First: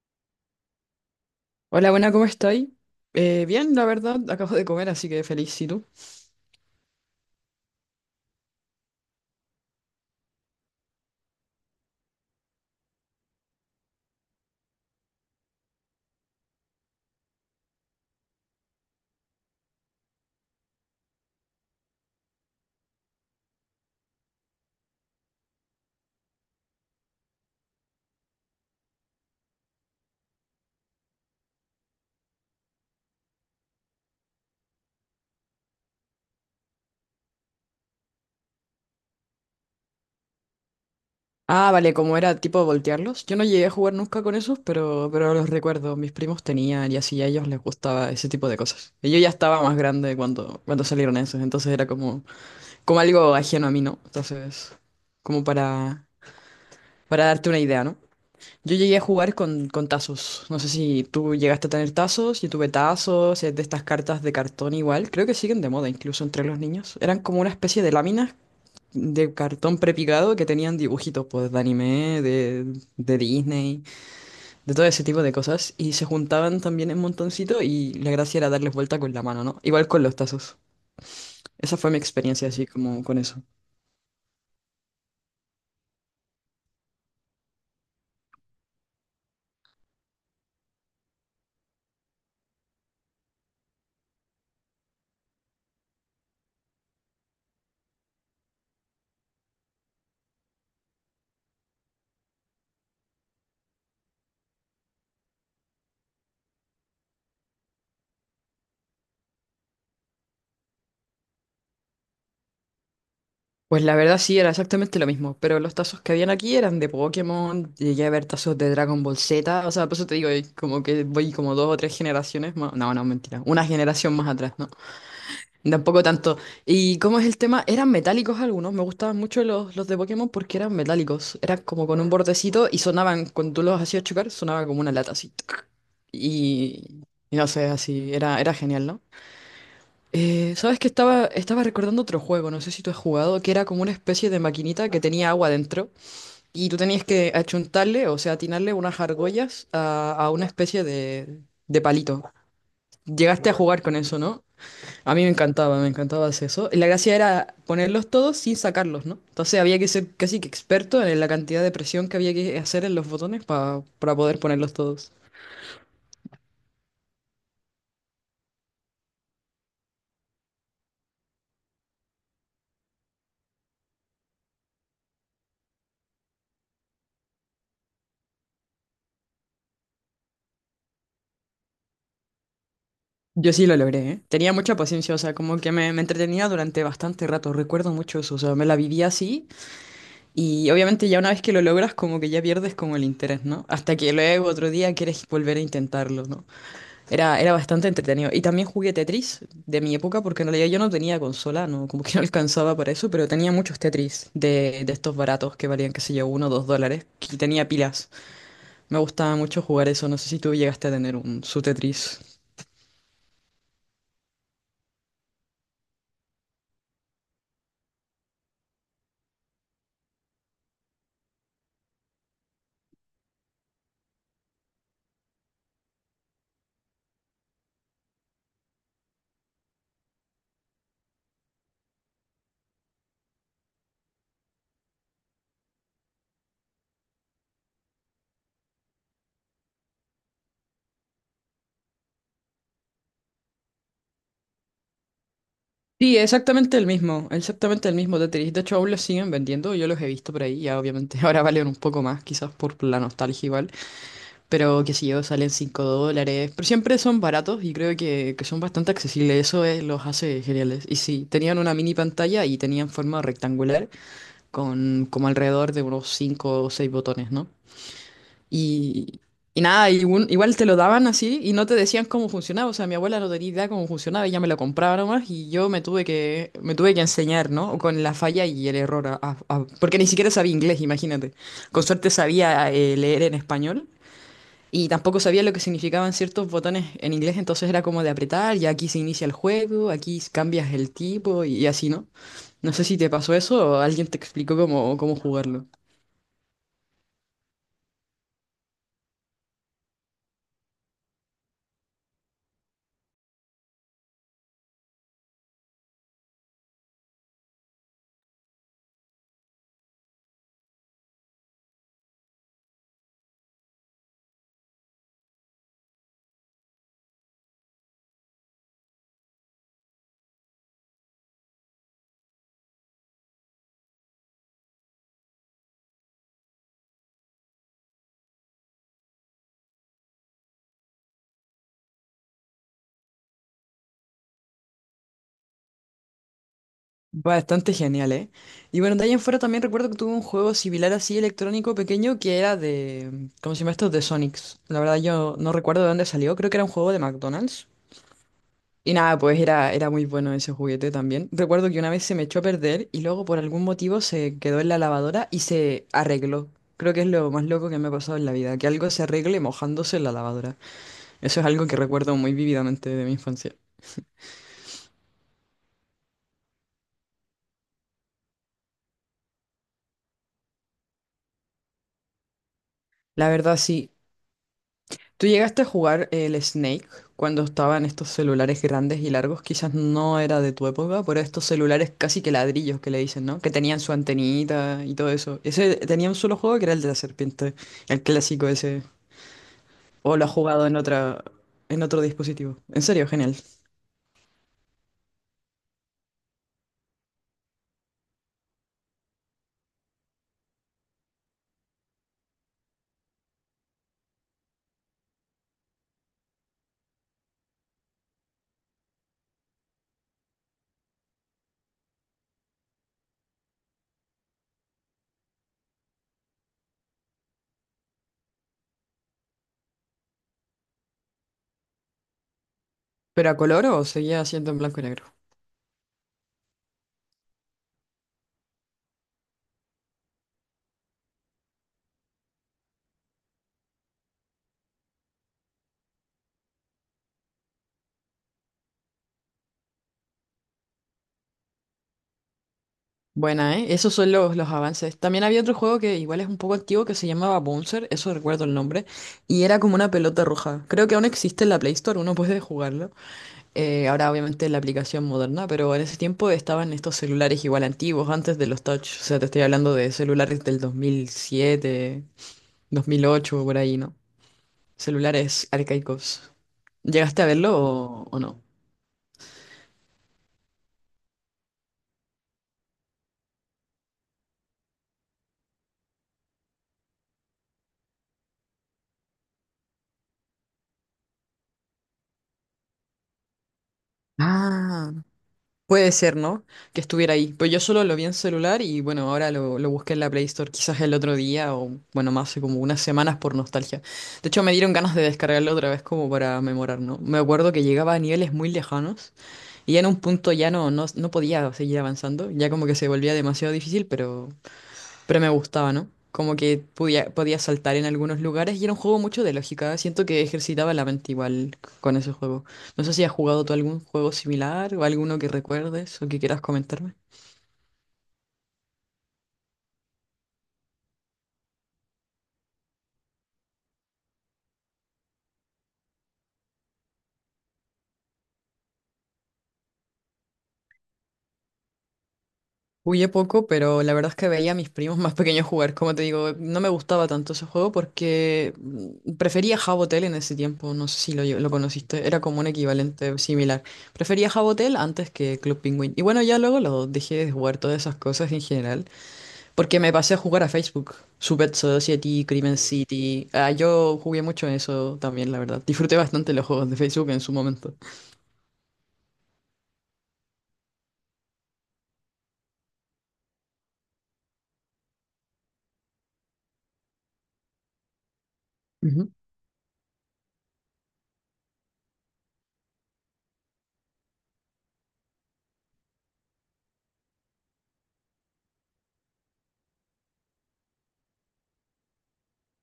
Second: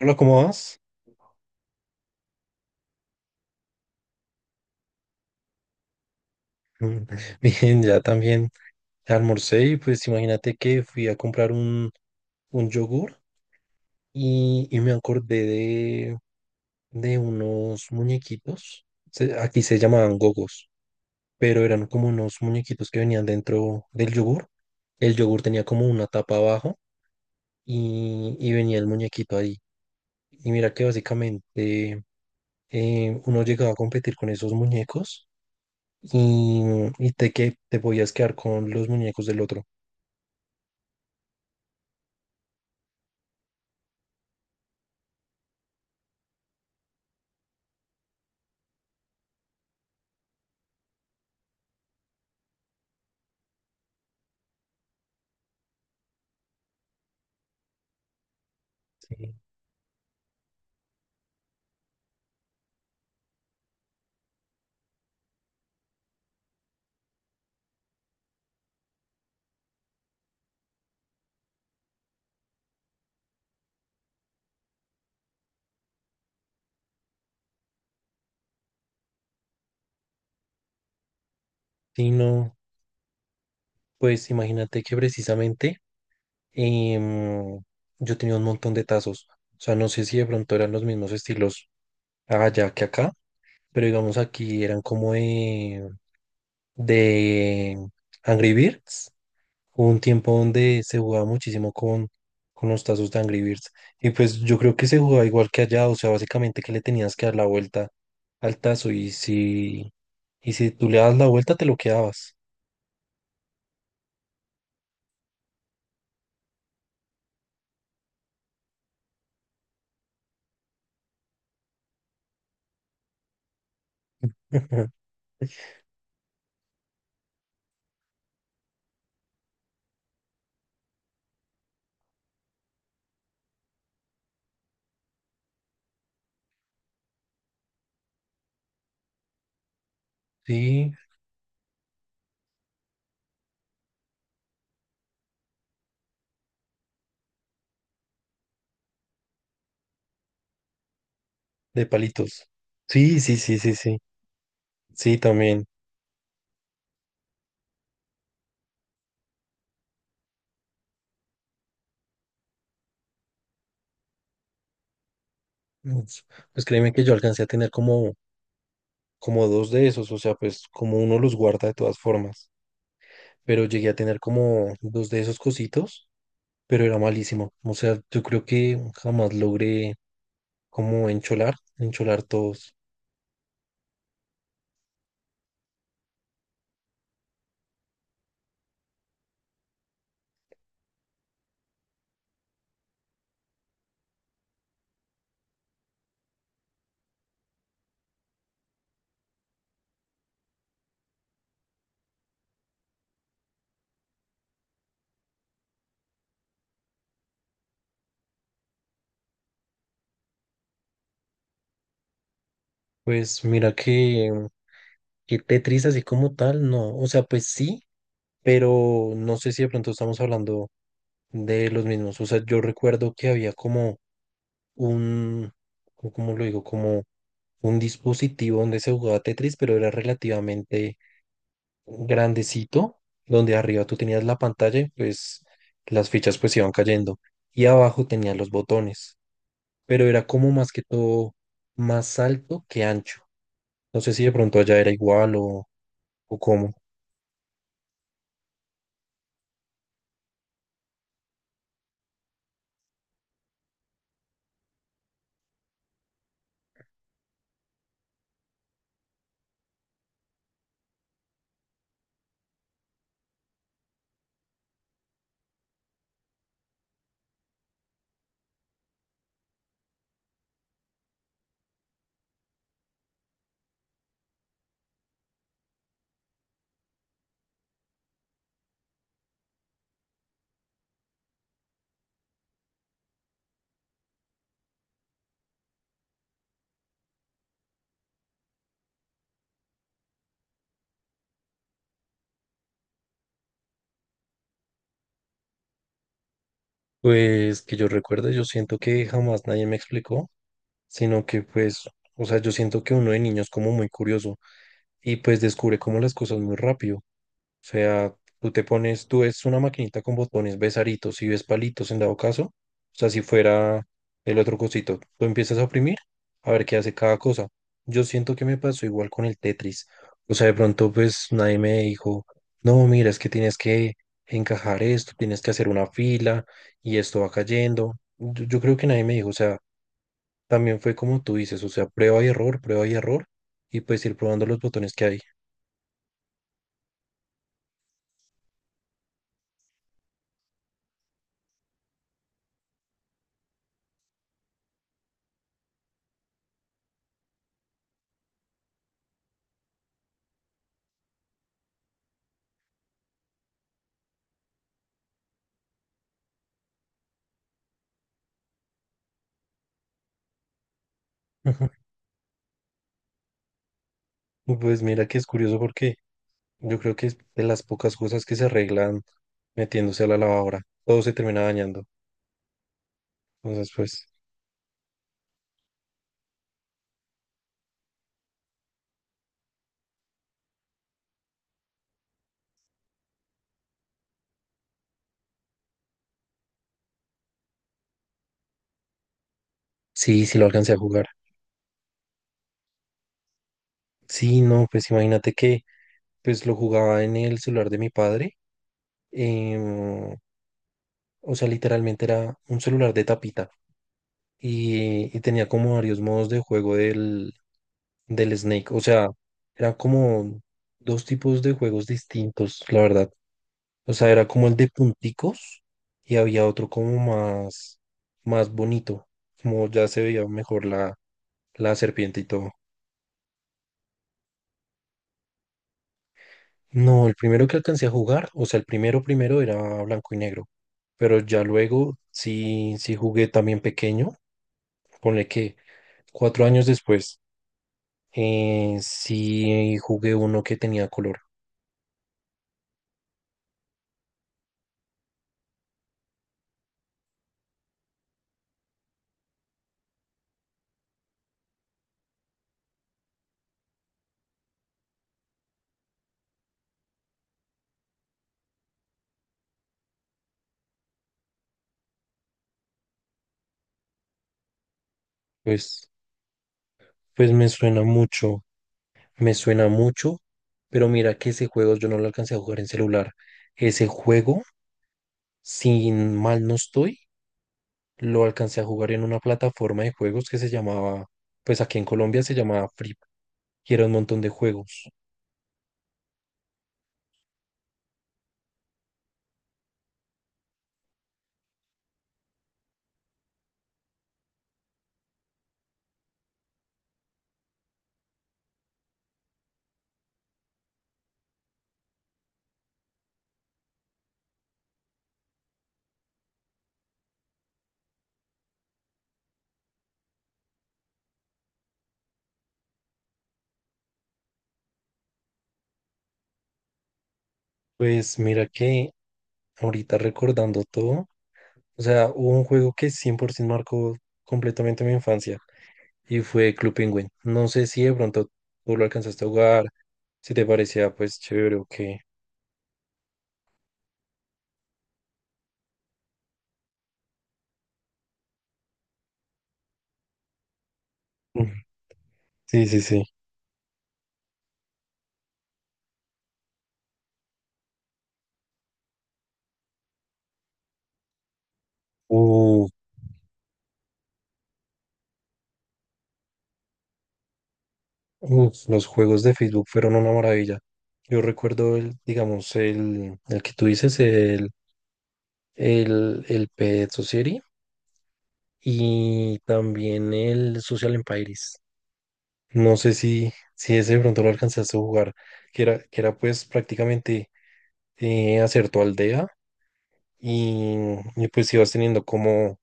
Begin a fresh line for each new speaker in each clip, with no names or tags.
Hola, ¿cómo vas?
Hola, buena, ¿cómo estáis? Bien, la verdad, acabo de comer, así que feliz, ¿y tú?
Mm, bien, ya también almorcé y pues imagínate que fui a comprar un yogur y me acordé de unos muñequitos. Aquí se llamaban gogos, pero eran como unos muñequitos que venían dentro del yogur. El yogur tenía como una tapa abajo y venía el muñequito ahí. Y mira que básicamente uno llegaba a competir con esos muñecos y, te podías quedar con los muñecos del otro.
Ah, vale, como era tipo voltearlos. Yo no llegué a jugar nunca con esos, pero los recuerdo. Mis primos tenían y así a ellos les gustaba ese tipo de cosas. Y yo ya estaba más grande cuando salieron esos, entonces era como, como algo ajeno a mí, ¿no? Entonces, como para, para darte una idea, ¿no? Yo llegué a
Eh,
jugar con tazos. No sé si tú llegaste a tener tazos, yo tuve tazos, es de estas cartas de cartón igual. Creo que siguen de moda incluso entre los niños. Eran como una especie de láminas de cartón prepicado que tenían dibujitos pues de anime, de Disney, de todo ese tipo de cosas y se juntaban también en montoncito y la gracia era darles vuelta con la mano, ¿no? Igual con los tazos. Esa fue mi
Sí,
experiencia
no,
así como con eso.
pues imagínate que precisamente em, yo tenía un montón de tazos. O sea, no sé si de pronto eran los mismos estilos allá que acá, pero digamos aquí eran como de Angry Birds. Hubo un tiempo donde se jugaba muchísimo con los tazos de Angry Birds. Y pues yo creo que se jugaba igual que allá, o sea, básicamente que le tenías que dar la vuelta al tazo y si tú le das la vuelta te lo quedabas.
Pues la verdad sí, era exactamente lo mismo, pero los tazos que habían aquí eran de Pokémon, llegué a ver tazos de Dragon Ball Z, o sea, por eso te digo, como que voy como dos o tres generaciones más, no, no, mentira, una generación más atrás, ¿no? Tampoco tanto. ¿Y cómo es el tema? Eran metálicos algunos. Me gustaban mucho los de Pokémon porque eran metálicos. Eran como con un bordecito y sonaban, cuando tú los hacías chocar, sonaba como una lata así. Tuc. Y, y no sé, así. Era genial, ¿no? ¿Sabes que
Sí,
Estaba recordando otro juego, no sé si tú has jugado, que era como una especie de maquinita que tenía agua dentro y tú tenías que achuntarle, o sea, atinarle unas argollas a una especie de
de
palito.
palitos. Sí, sí,
Llegaste a
sí, sí,
jugar con
sí.
eso, ¿no? A
Sí,
mí
también.
me encantaba hacer eso. La gracia era ponerlos todos sin sacarlos, ¿no? Entonces había que ser casi que experto en la cantidad de presión que había que hacer en los botones para poder ponerlos todos.
Pues, pues créeme que yo alcancé a tener como dos de esos, o sea, pues como uno los guarda de todas formas. Pero llegué a tener como dos de esos cositos, pero era malísimo. O sea, yo creo que jamás logré como encholar, encholar todos.
Yo sí lo logré, ¿eh? Tenía mucha paciencia, o sea, como que me entretenía durante bastante rato, recuerdo mucho eso, o sea, me la vivía así y obviamente ya una vez que lo logras como que ya pierdes como el interés, ¿no? Hasta que luego otro día quieres volver a intentarlo, ¿no? Era bastante entretenido. Y también jugué Tetris de mi época, porque en realidad yo no tenía consola, no, como que no alcanzaba para eso, pero tenía muchos Tetris de estos baratos que valían, qué sé yo, uno o dos dólares, y tenía pilas. Me gustaba mucho jugar eso, no sé si tú llegaste a tener un, su Tetris.
Pues mira que Tetris así como tal, no. O sea, pues sí, pero no sé si de pronto estamos hablando de los mismos. O sea, yo recuerdo que había como un, ¿cómo lo digo? Como un dispositivo donde se jugaba Tetris, pero era relativamente grandecito, donde arriba tú tenías la pantalla y pues las fichas pues iban cayendo. Y abajo tenías los botones, pero era como más que todo más alto que ancho. No sé si de pronto allá era igual
Sí,
o cómo.
exactamente el mismo Tetris. De hecho, aún los siguen vendiendo, yo los he visto por ahí, ya obviamente ahora valen un poco más, quizás por la nostalgia igual. Pero qué sé yo, salen 5 dólares. Pero siempre son baratos y creo que son bastante accesibles. Eso es- los hace geniales. Y sí, tenían una mini pantalla y tenían forma rectangular con como alrededor de unos 5 o 6 botones, ¿no? Y, y nada, y un- igual te lo daban así y no te decían cómo funcionaba. O sea, mi abuela no tenía idea cómo funcionaba, ella me lo compraba nomás y yo me tuve me tuve que enseñar, ¿no? Con la falla y el error. Porque ni siquiera sabía inglés, imagínate. Con suerte sabía leer en español. Y tampoco sabía lo que significaban ciertos botones en inglés, entonces era como de apretar, y aquí se inicia el juego, aquí cambias el tipo y así, ¿no? No sé si te pasó eso o alguien te explicó cómo jugarlo.
Pues que yo recuerde, yo siento que jamás nadie me explicó, sino que pues, o sea, yo siento que uno de niños como muy curioso y pues descubre como las cosas muy rápido. O sea, tú te pones, tú ves una maquinita con botones, ves aritos y ves palitos en dado caso. O sea, si fuera el otro cosito, tú empiezas a oprimir a ver qué hace cada cosa. Yo siento que me pasó igual con el Tetris. O sea, de pronto pues nadie me dijo, no, mira, es que tienes que encajar esto, tienes que hacer una fila y esto va cayendo. Yo creo que nadie me dijo, o sea, también fue como tú dices, o sea, prueba y error y pues ir probando los botones que hay.
Bastante genial, ¿eh? Y bueno, de ahí en fuera también recuerdo que tuve un juego similar así electrónico pequeño que era de… ¿Cómo se llama esto? De Sonics. La verdad yo no recuerdo de dónde salió, creo que era un juego de McDonald's. Y nada, pues era muy bueno ese juguete también. Recuerdo que una vez se me echó a perder y luego por algún motivo se quedó en la lavadora y se arregló. Creo que es lo más loco que me ha pasado en la vida, que algo se arregle mojándose en la lavadora. Eso es algo que recuerdo muy vívidamente de mi infancia.
Pues mira que es curioso porque yo creo que es de las pocas cosas que se arreglan metiéndose a la lavadora. Todo se termina dañando.
La verdad,
Entonces,
sí.
pues
¿Tú llegaste a jugar el Snake cuando estaban estos celulares grandes y largos? Quizás no era de tu época, pero estos celulares casi que ladrillos que le dicen, ¿no? Que tenían su antenita y todo eso. Ese tenía un solo juego que era el de la serpiente, el clásico ese. O lo
sí,
has
sí lo
jugado
alcancé a
en
jugar.
otra, en otro dispositivo. En serio, genial.
Sí, no, pues imagínate que pues lo jugaba en el celular de mi padre. em, o sea, literalmente era un celular de tapita. Y tenía como varios modos de juego del Snake. O sea, eran como dos tipos de juegos distintos, la verdad. O sea, era como el de punticos y había otro como más, más bonito, como ya se veía mejor la serpiente y todo.
¿Pero a color o seguía siendo en blanco y negro?
No, el primero que alcancé a jugar, o sea, el primero primero era blanco y negro, pero ya luego sí, sí jugué también pequeño, ponle que cuatro años después. Sí, jugué uno que tenía color.
Buena, ¿eh? Esos son los avances. También había otro juego que igual es un poco antiguo que se llamaba Bouncer, eso recuerdo el nombre, y era como una pelota roja. Creo que aún existe en la Play Store, uno puede jugarlo. Ahora obviamente en la aplicación moderna, pero en ese tiempo estaban estos celulares igual antiguos, antes de los touch. O sea, te estoy hablando de celulares del 2007, 2008, por ahí, ¿no? Celulares
Pues,
arcaicos. ¿Llegaste a
pues
verlo o no?
me suena mucho, pero mira que ese juego yo no lo alcancé a jugar en celular. Ese juego, sin mal no estoy, lo alcancé a jugar en una plataforma de juegos que se llamaba, pues aquí en Colombia se llamaba Free, y era un montón de juegos.
Ah, puede ser, ¿no? Que estuviera ahí. Pues yo solo lo vi en celular y bueno, ahora lo busqué en la Play Store quizás el otro día o bueno, más hace como unas semanas por nostalgia. De hecho, me dieron ganas de descargarlo otra vez como para memorar, ¿no? Me acuerdo que llegaba a niveles muy lejanos y ya en un punto ya no podía seguir avanzando, ya como que se volvía demasiado difícil, pero… Pero me gustaba, ¿no? Como que podía saltar en algunos lugares y era un juego mucho de lógica. Siento que ejercitaba la mente igual con ese juego. No sé si has jugado tú algún juego similar o alguno que recuerdes o que quieras comentarme.
Pues mira que ahorita recordando todo, o sea, hubo un juego que 100% marcó completamente mi infancia. Y fue Club Penguin. No sé si de pronto tú lo alcanzaste a jugar, si te parecía pues chévere o qué.
Jugué poco, pero la verdad es que veía a mis primos más pequeños jugar. Como te digo, no me gustaba tanto ese juego porque prefería Jabotel en ese tiempo. No sé si lo, lo
Ujú.
conociste. Era como un
Sí, sí, sí.
equivalente similar. Prefería Jabotel antes que Club Penguin. Y bueno, ya luego lo dejé de jugar todas esas cosas en general. Porque me pasé a jugar a Facebook. Super Society, Crimen
Uh,
City. Ah, yo jugué mucho en eso también, la verdad. Disfruté bastante los juegos de Facebook en su momento.
uf, los juegos de Facebook fueron una maravilla. Yo recuerdo el que tú dices, el Pet Society
Ujú.
y también el Social Empires. No sé si ese de pronto lo alcanzaste a jugar, que era pues prácticamente hacer tu aldea y, y pues ibas teniendo como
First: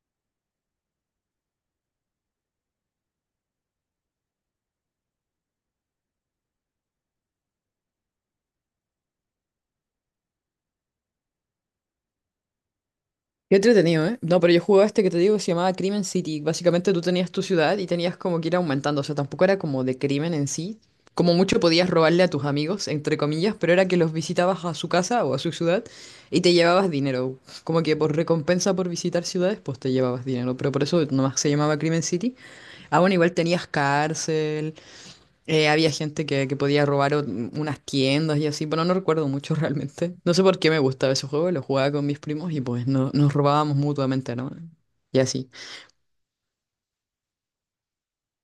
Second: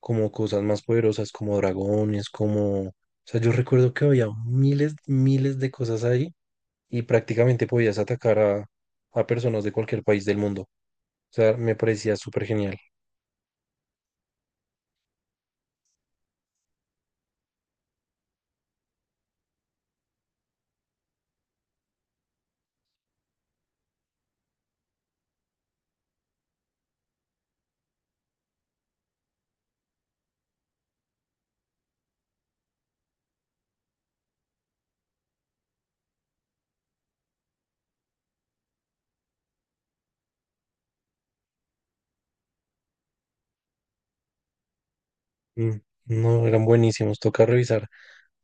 como cosas más poderosas, como dragones, como... O sea, yo recuerdo que había miles, miles de cosas ahí y prácticamente podías atacar a personas de cualquier país del mundo. O sea, me parecía súper genial.
Qué entretenido, ¿eh? No, pero yo jugaba este que te digo que se llamaba Crimen City. Básicamente tú tenías tu ciudad y tenías como que ir aumentando. O sea, tampoco era como de crimen en sí. Como mucho podías robarle a tus amigos, entre comillas, pero era que los visitabas a su casa o a su ciudad y te llevabas dinero. Como que por recompensa por visitar ciudades, pues te llevabas dinero. Pero por eso nomás se llamaba Crimen City. Ah, bueno, igual tenías cárcel, había gente que podía robar unas tiendas y así, bueno, no recuerdo mucho realmente. No sé por qué me gustaba ese juego, lo jugaba con mis primos y pues no, nos robábamos mutuamente, ¿no? Y así.
Mm, no, eran buenísimos. Toca revisar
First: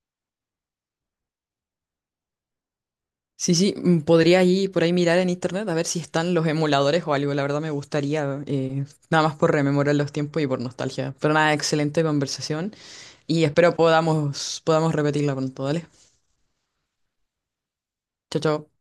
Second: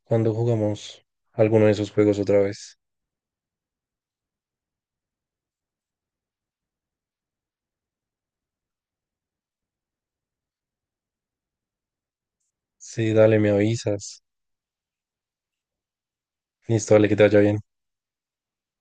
cuando jugamos alguno de esos juegos otra vez.
Sí, podría ir por ahí mirar en internet a ver si están los emuladores o algo, la verdad me gustaría, nada más por rememorar los tiempos y por nostalgia. Pero nada, excelente conversación
Sí, dale,
y
me
espero
avisas.
podamos repetirla pronto, ¿vale?
Listo, dale, que te vaya bien.
Chao, chao.